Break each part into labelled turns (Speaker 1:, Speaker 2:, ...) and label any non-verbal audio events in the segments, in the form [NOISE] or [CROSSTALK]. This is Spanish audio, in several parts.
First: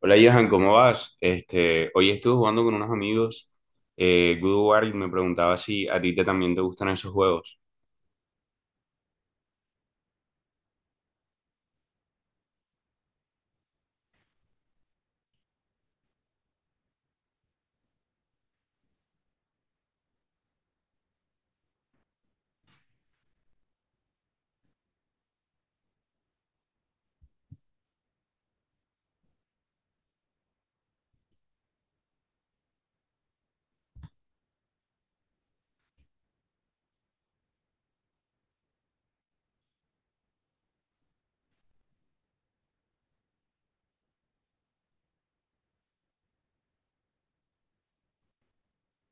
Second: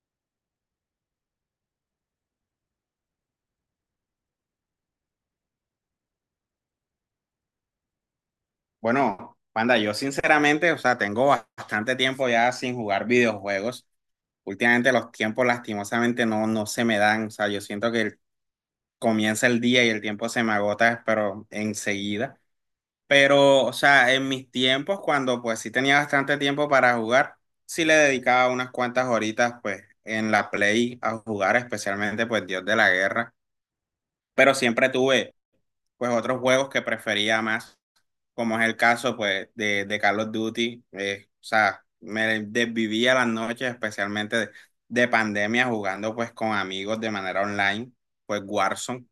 Speaker 1: Hola, Johan, ¿cómo vas? Este, hoy estuve jugando con unos amigos Good War y me preguntaba si a ti también te gustan esos juegos.
Speaker 2: Bueno, Panda, yo sinceramente, tengo bastante tiempo ya sin jugar videojuegos. Últimamente los tiempos lastimosamente no se me dan. O sea, yo siento que comienza el día y el tiempo se me agota, pero enseguida. Pero, o sea, en mis tiempos, cuando pues sí tenía bastante tiempo para jugar, sí le dedicaba unas cuantas horitas pues en la Play a jugar, especialmente pues Dios de la Guerra. Pero siempre tuve pues otros juegos que prefería más, como es el caso pues de Call of Duty. O sea, me desvivía las noches, especialmente de pandemia, jugando pues con amigos de manera online, pues Warzone.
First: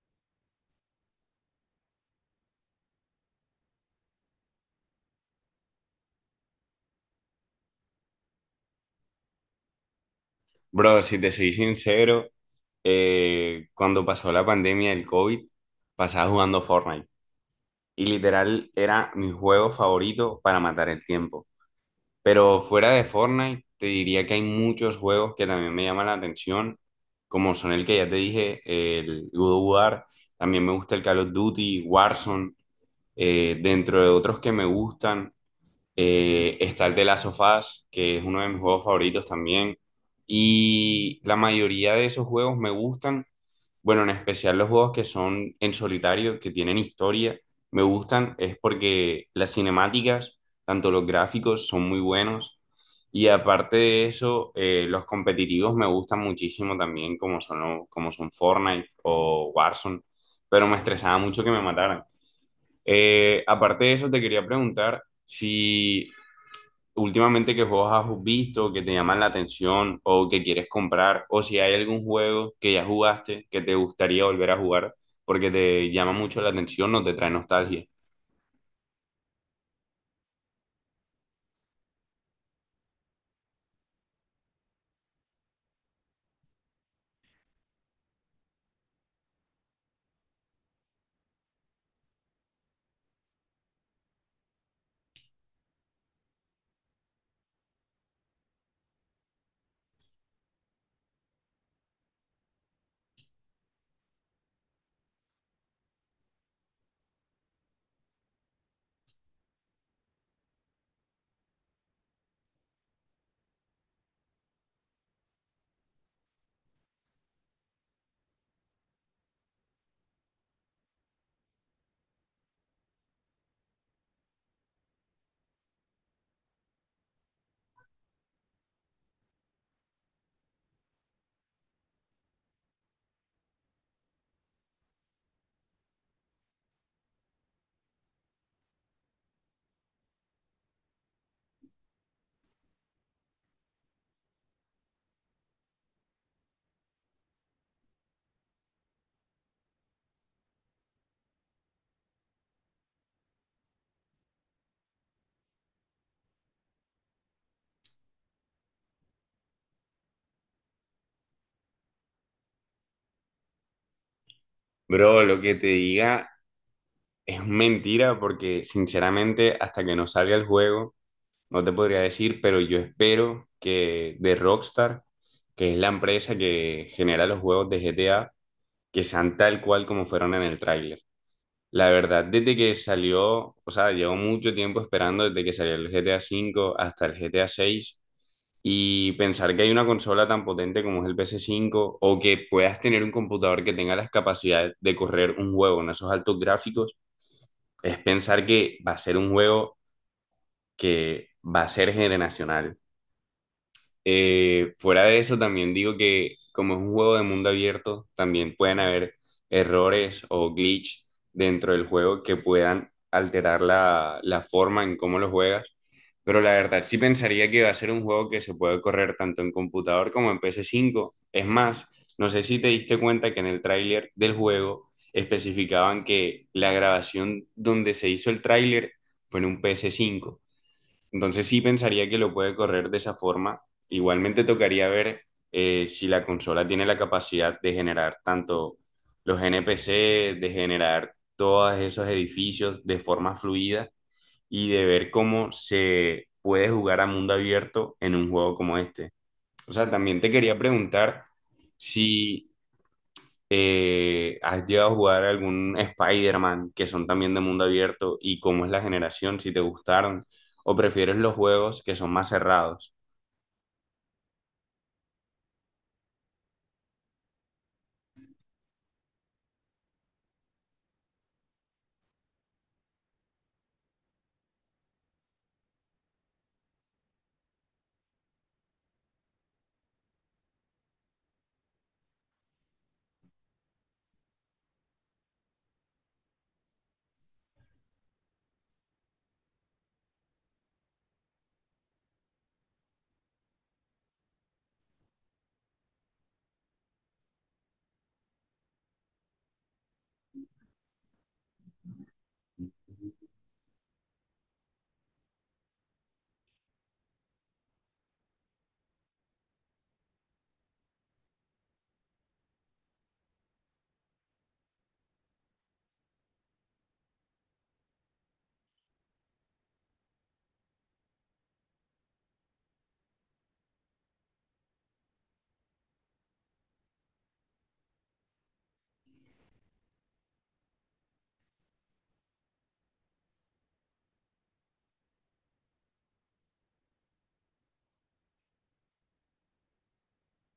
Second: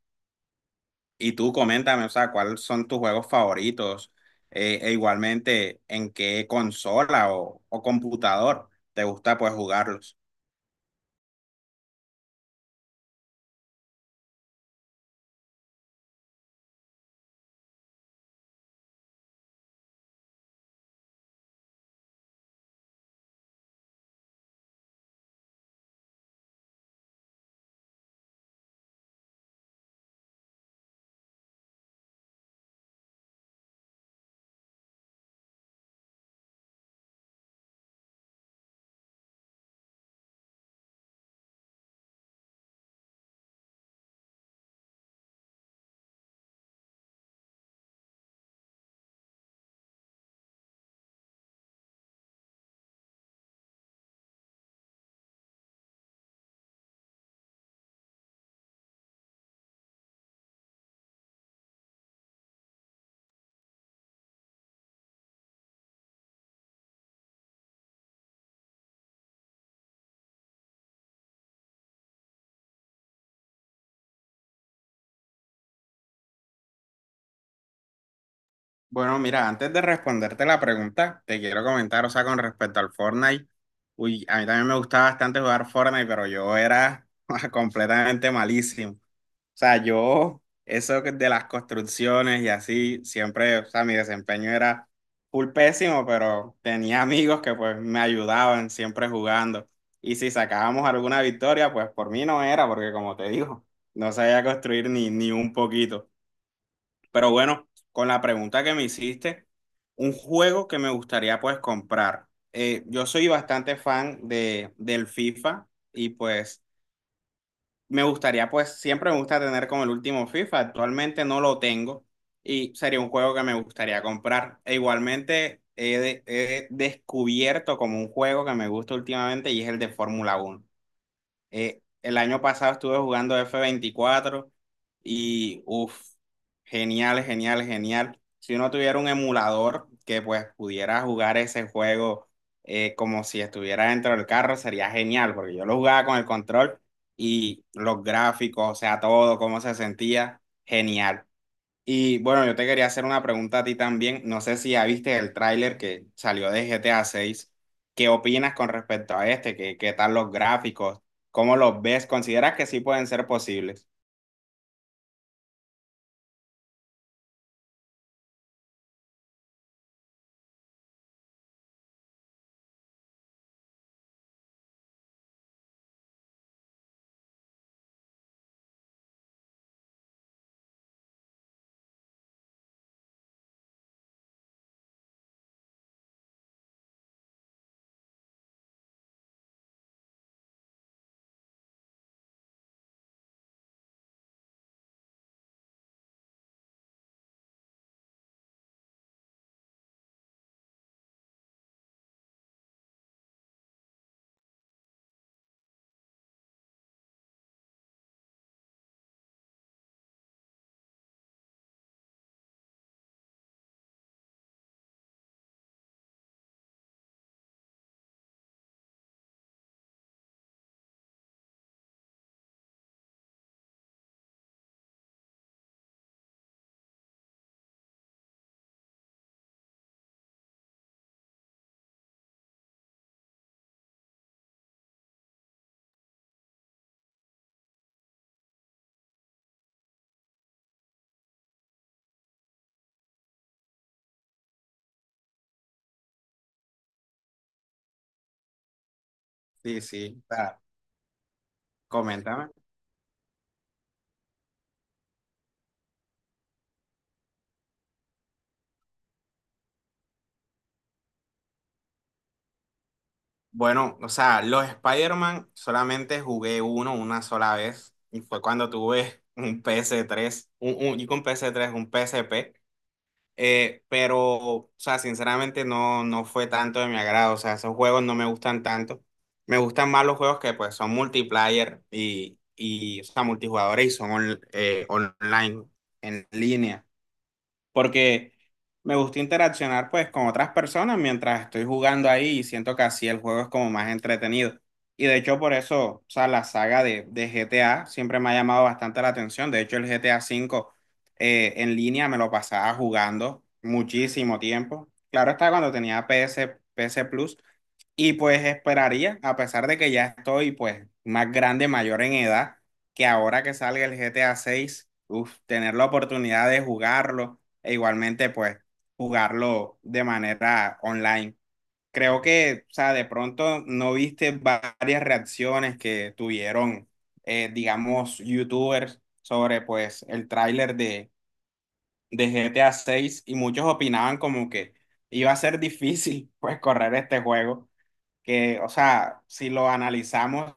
Speaker 2: Y tú coméntame, o sea, ¿cuáles son tus juegos favoritos? E igualmente, ¿en qué consola o computador te gusta pues jugarlos?
Speaker 1: Bro, si te soy sincero, cuando pasó la pandemia del COVID, pasaba jugando Fortnite y literal era mi juego favorito para matar el tiempo. Pero fuera de Fortnite, te diría que hay muchos juegos que también me llaman la atención, como son el que ya te dije, el Good War, también me gusta el Call of Duty, Warzone. Dentro de otros que me gustan, está el de Last of Us, que es uno de mis juegos favoritos también. Y la mayoría de esos juegos me gustan. Bueno, en especial los juegos que son en solitario, que tienen historia, me gustan. Es porque las cinemáticas, tanto los gráficos, son muy buenos. Y aparte de eso, los competitivos me gustan muchísimo también, como son, como son Fortnite o Warzone. Pero me estresaba mucho que me mataran. Aparte de eso, te quería preguntar, si últimamente qué juegos has visto que te llaman la atención o que quieres comprar, o si hay algún juego que ya jugaste que te gustaría volver a jugar porque te llama mucho la atención o te trae nostalgia.
Speaker 2: Bueno, mira, antes de responderte la pregunta, te quiero comentar, o sea, con respecto al Fortnite, uy, a mí también me gustaba bastante jugar Fortnite, pero yo era [LAUGHS] completamente malísimo. O sea, eso que de las construcciones y así, siempre, o sea, mi desempeño era full pésimo, pero tenía amigos que pues me ayudaban siempre jugando. Y si sacábamos alguna victoria, pues por mí no era, porque como te digo, no sabía construir ni un poquito. Pero bueno, con la pregunta que me hiciste, un juego que me gustaría pues comprar. Yo soy bastante fan del FIFA y pues me gustaría pues siempre me gusta tener como el último FIFA. Actualmente no lo tengo y sería un juego que me gustaría comprar. E igualmente he descubierto como un juego que me gusta últimamente y es el de Fórmula Uno. El año pasado estuve jugando F24 y uff, genial, genial, genial. Si uno tuviera un emulador que pues pudiera jugar ese juego como si estuviera dentro del carro, sería genial, porque yo lo jugaba con el control y los gráficos, o sea, todo, cómo se sentía, genial. Y bueno, yo te quería hacer una pregunta a ti también. No sé si ya viste el tráiler que salió de GTA 6. ¿Qué opinas con respecto a este? ¿Qué, qué tal los gráficos? ¿Cómo los ves? ¿Consideras que sí pueden ser posibles?
Speaker 1: Bro, lo que te diga es mentira porque sinceramente hasta que no salga el juego no te podría decir, pero yo espero que de Rockstar, que es la empresa que genera los juegos de GTA, que sean tal cual como fueron en el tráiler. La verdad, desde que salió, o sea, llevo mucho tiempo esperando desde que salió el GTA V hasta el GTA seis y pensar que hay una consola tan potente como es el ps cinco o que puedas tener un computador que tenga las capacidades de correr un juego en esos altos gráficos, es pensar que va a ser un juego que va a ser generacional. Fuera de eso, también digo que como es un juego de mundo abierto, también pueden haber errores o glitch dentro del juego que puedan alterar la forma en cómo lo juegas. Pero la verdad, sí pensaría que va a ser un juego que se puede correr tanto en computador como en ps cinco. Es más, no sé si te diste cuenta que en el tráiler del juego especificaban que la grabación donde se hizo el tráiler fue en un ps cinco, entonces sí pensaría que lo puede correr de esa forma. Igualmente tocaría ver si la consola tiene la capacidad de generar tanto los NPC, de generar todos esos edificios de forma fluida y de ver cómo se puede jugar a mundo abierto en un juego como este. O
Speaker 2: Sí,
Speaker 1: sea, también
Speaker 2: sí.
Speaker 1: te quería preguntar
Speaker 2: Coméntame.
Speaker 1: si ¿has llegado a jugar algún Spider-Man que son también de mundo abierto y cómo es la generación, si te gustaron o prefieres los juegos que son más cerrados?
Speaker 2: Bueno, o sea, los Spider-Man solamente jugué uno una sola vez y fue cuando tuve un PS3 y con PS3 un PSP. Pero, o sea, sinceramente no fue tanto de mi agrado. O sea, esos juegos no me gustan tanto. Me gustan más los juegos que pues son multiplayer y o sea, multijugadores y son online, en línea, porque me gusta interaccionar pues con otras personas mientras estoy jugando ahí y siento que así el juego es como más entretenido. Y de hecho por eso, o sea, la saga de GTA siempre me ha llamado bastante la atención. De hecho el GTA 5 en línea me lo pasaba jugando muchísimo tiempo. Claro está cuando tenía PS Plus, y pues esperaría, a pesar de que ya estoy pues más grande, mayor en edad, que ahora que salga el GTA 6, uf, tener la oportunidad de jugarlo e igualmente pues jugarlo de manera online. Creo que, o sea, de pronto no viste varias reacciones que tuvieron, digamos, youtubers sobre pues el tráiler de GTA 6 y muchos opinaban como que iba a ser difícil [LAUGHS] pues correr este juego que, o sea, si lo analizamos,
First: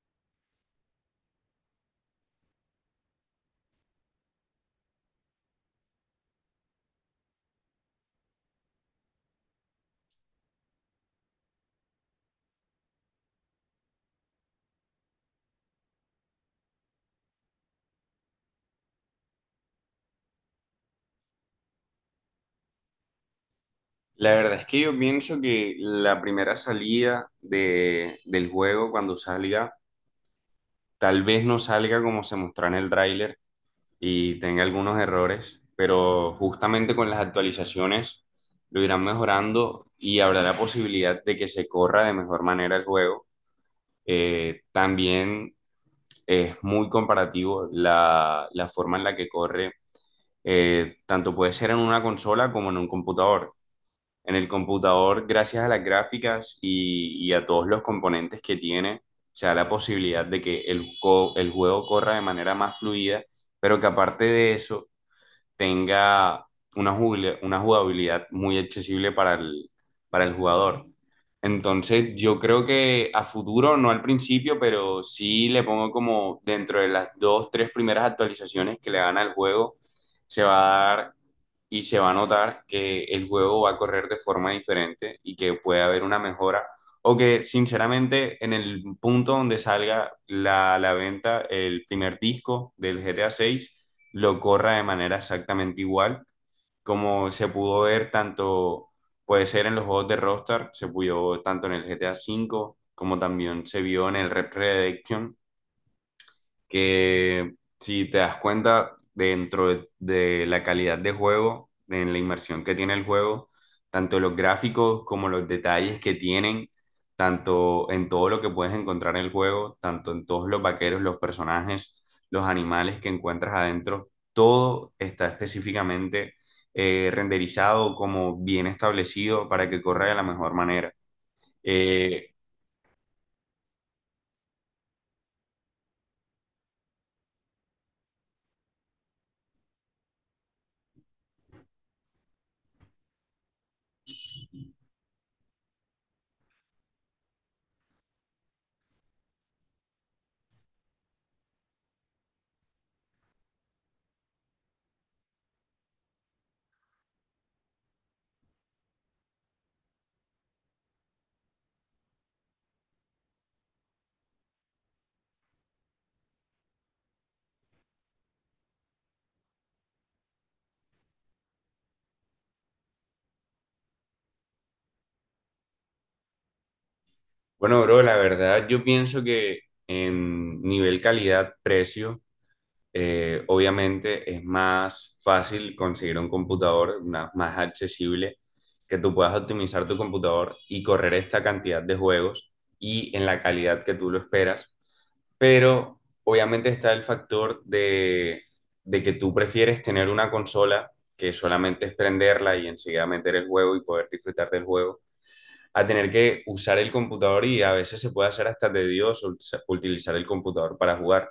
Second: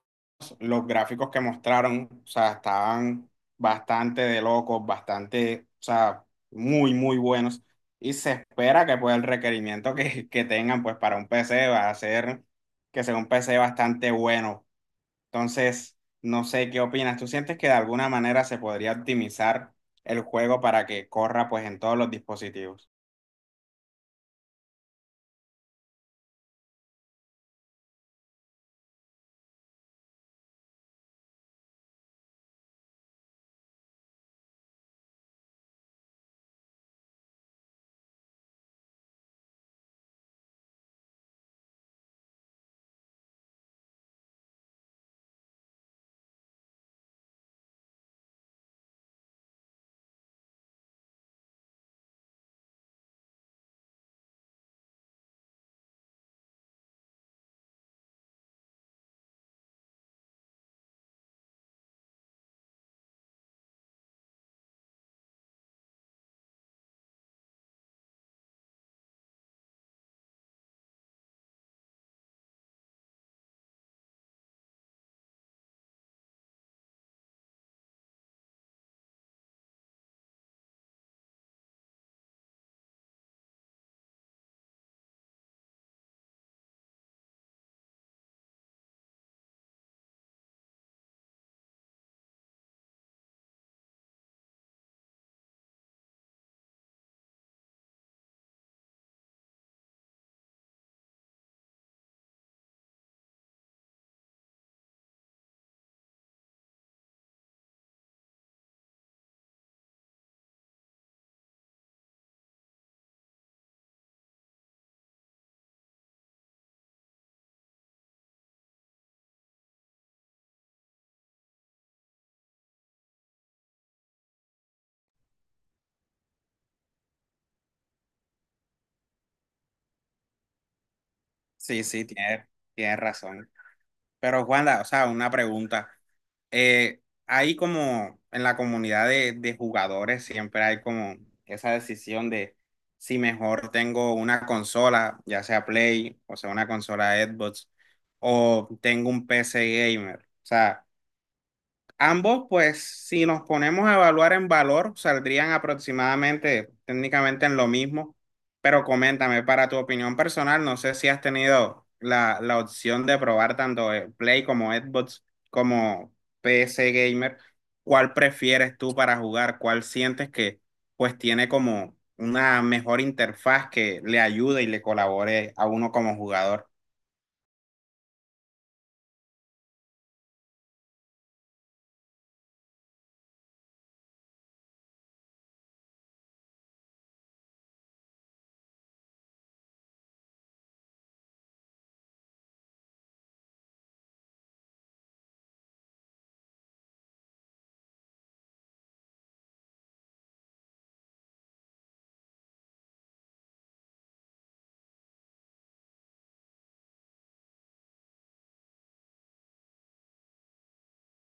Speaker 2: los gráficos que mostraron, o sea, estaban bastante de locos, bastante, o sea, muy, muy buenos. Y se espera que pues el requerimiento que tengan pues para un PC va a ser que sea un PC bastante bueno. Entonces, no sé qué opinas. ¿Tú sientes que de alguna manera se podría optimizar el juego para que corra pues en todos los dispositivos?
Speaker 1: La verdad es que yo pienso que la primera salida del juego cuando salga, tal vez no salga como se mostró en el tráiler y tenga algunos errores, pero justamente con las actualizaciones lo irán mejorando y habrá la posibilidad de que se corra de mejor manera el juego. También es muy comparativo la forma en la que corre, tanto puede ser en una consola como en un computador. En el computador, gracias a las gráficas y a todos los componentes que tiene, se da la posibilidad de que el juego corra de manera más fluida, pero que aparte de eso, tenga una jugabilidad muy accesible para el jugador. Entonces, yo creo que a futuro, no al principio, pero sí le pongo como dentro de las dos, tres primeras actualizaciones que le dan al juego, se va a dar y se va a notar que el juego va a correr de forma diferente y que puede haber una mejora. O que sinceramente en el punto donde salga la venta el primer disco del GTA 6, lo corra de manera exactamente igual, como se pudo ver tanto, puede ser en los juegos de Rockstar, se pudo tanto en el GTA cinco como también se vio en el Red Redemption, que si te das cuenta dentro de la calidad de juego, en la inmersión que tiene el juego, tanto los gráficos como los detalles que tienen, tanto en todo lo que puedes encontrar en el juego, tanto en todos los vaqueros, los personajes, los animales que encuentras adentro, todo está específicamente renderizado como bien establecido para que corra de la mejor manera.
Speaker 2: Sí, sí,
Speaker 1: Eh,
Speaker 2: tienes razón. Pero Juanda, o sea, una pregunta. Hay como en la comunidad de jugadores siempre hay como esa decisión de si mejor tengo una consola, ya sea Play, o sea, una consola Xbox, o tengo un PC gamer. O sea, ambos, pues, si nos ponemos a evaluar en valor, saldrían aproximadamente técnicamente en lo mismo, pero coméntame, para tu opinión personal, no sé si has tenido la opción de probar tanto Play como Xbox como PC Gamer, ¿cuál prefieres tú para jugar? ¿Cuál sientes que pues tiene como una mejor interfaz que le ayude y le colabore a uno como jugador?
Speaker 1: Bueno, bro, la verdad yo pienso que en nivel calidad-precio, obviamente es más fácil conseguir un computador más accesible, que tú puedas optimizar tu computador y correr esta cantidad de juegos y en la calidad que tú lo esperas. Pero obviamente está el factor de, que tú prefieres tener una consola que solamente es prenderla y enseguida meter el juego y poder disfrutar del juego a tener que usar el computador y a veces se puede hacer hasta tedioso utilizar el computador para jugar.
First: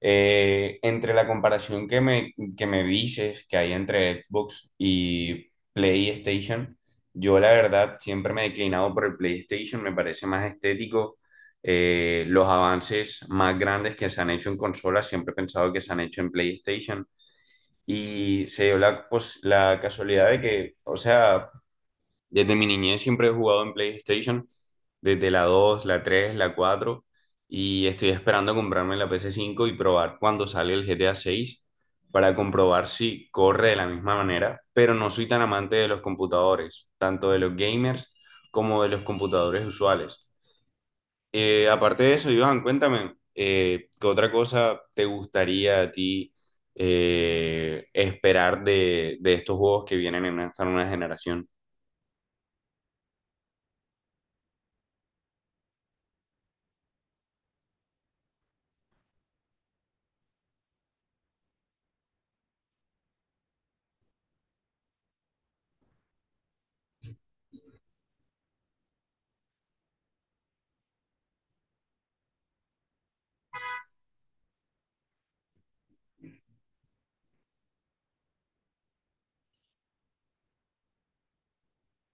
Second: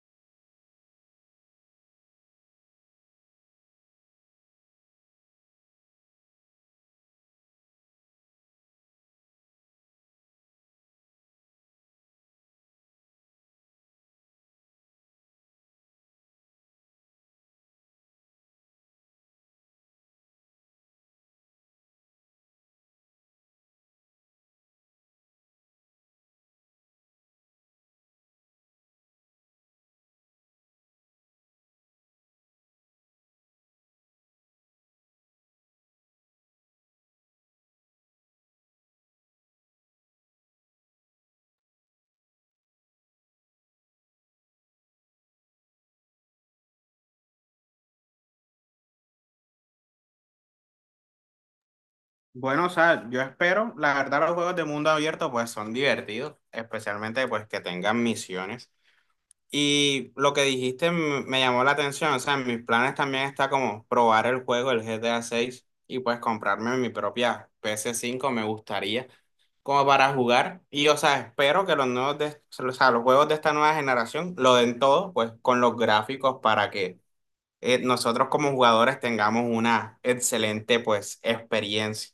Speaker 1: Entre la comparación que me dices que hay entre Xbox y PlayStation, yo la verdad siempre me he declinado por el PlayStation, me parece más estético. Los avances más grandes que se han hecho en consolas, siempre he pensado que se han hecho en PlayStation. Y se dio la, pues, la casualidad de que, o sea, desde mi niñez siempre he jugado en PlayStation, desde la 2, la 3, la 4, y estoy esperando comprarme la pc cinco y probar cuando sale el GTA seis para comprobar si corre de la misma manera, pero no soy tan amante de los computadores, tanto de los gamers como de los computadores usuales. Aparte de eso, Iván, cuéntame, ¿qué otra cosa te gustaría a ti esperar de, estos juegos que vienen en esta nueva generación?
Speaker 2: Bueno, o sea, yo espero, la verdad los juegos de mundo abierto pues son divertidos, especialmente pues que tengan misiones. Y lo que dijiste me llamó la atención, o sea, en mis planes también está como probar el juego, el GTA 6 y pues comprarme mi propia PS5, me gustaría como para jugar. Y o sea, espero que los nuevos los juegos de esta nueva generación lo den todo pues con los gráficos para que nosotros como jugadores tengamos una excelente pues experiencia.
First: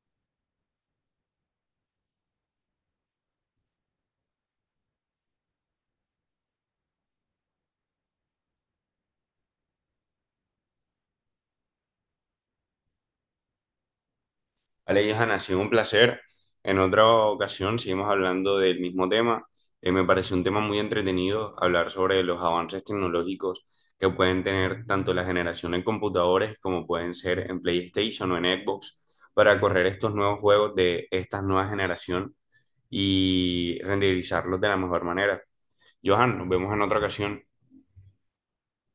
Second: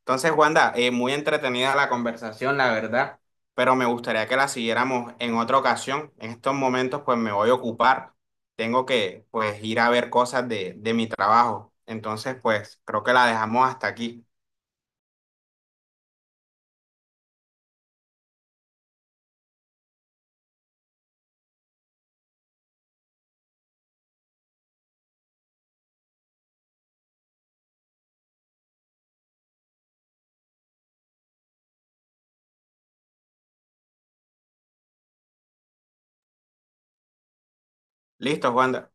Speaker 2: Entonces, Wanda, muy entretenida la conversación, la verdad, pero me gustaría que la siguiéramos en otra ocasión. En estos momentos, pues me voy a ocupar. Tengo que, pues, ir a ver cosas de mi trabajo. Entonces, pues, creo que la dejamos hasta aquí.
Speaker 1: Vale, Johan, ha sido un placer. En otra ocasión seguimos hablando del mismo tema. Me parece un tema muy entretenido hablar sobre los avances tecnológicos que pueden tener tanto la generación en computadores como pueden ser en PlayStation o en Xbox para correr estos nuevos juegos de esta nueva generación y renderizarlos de la mejor manera. Johan, nos vemos en otra ocasión.
Speaker 2: Listo, Wanda.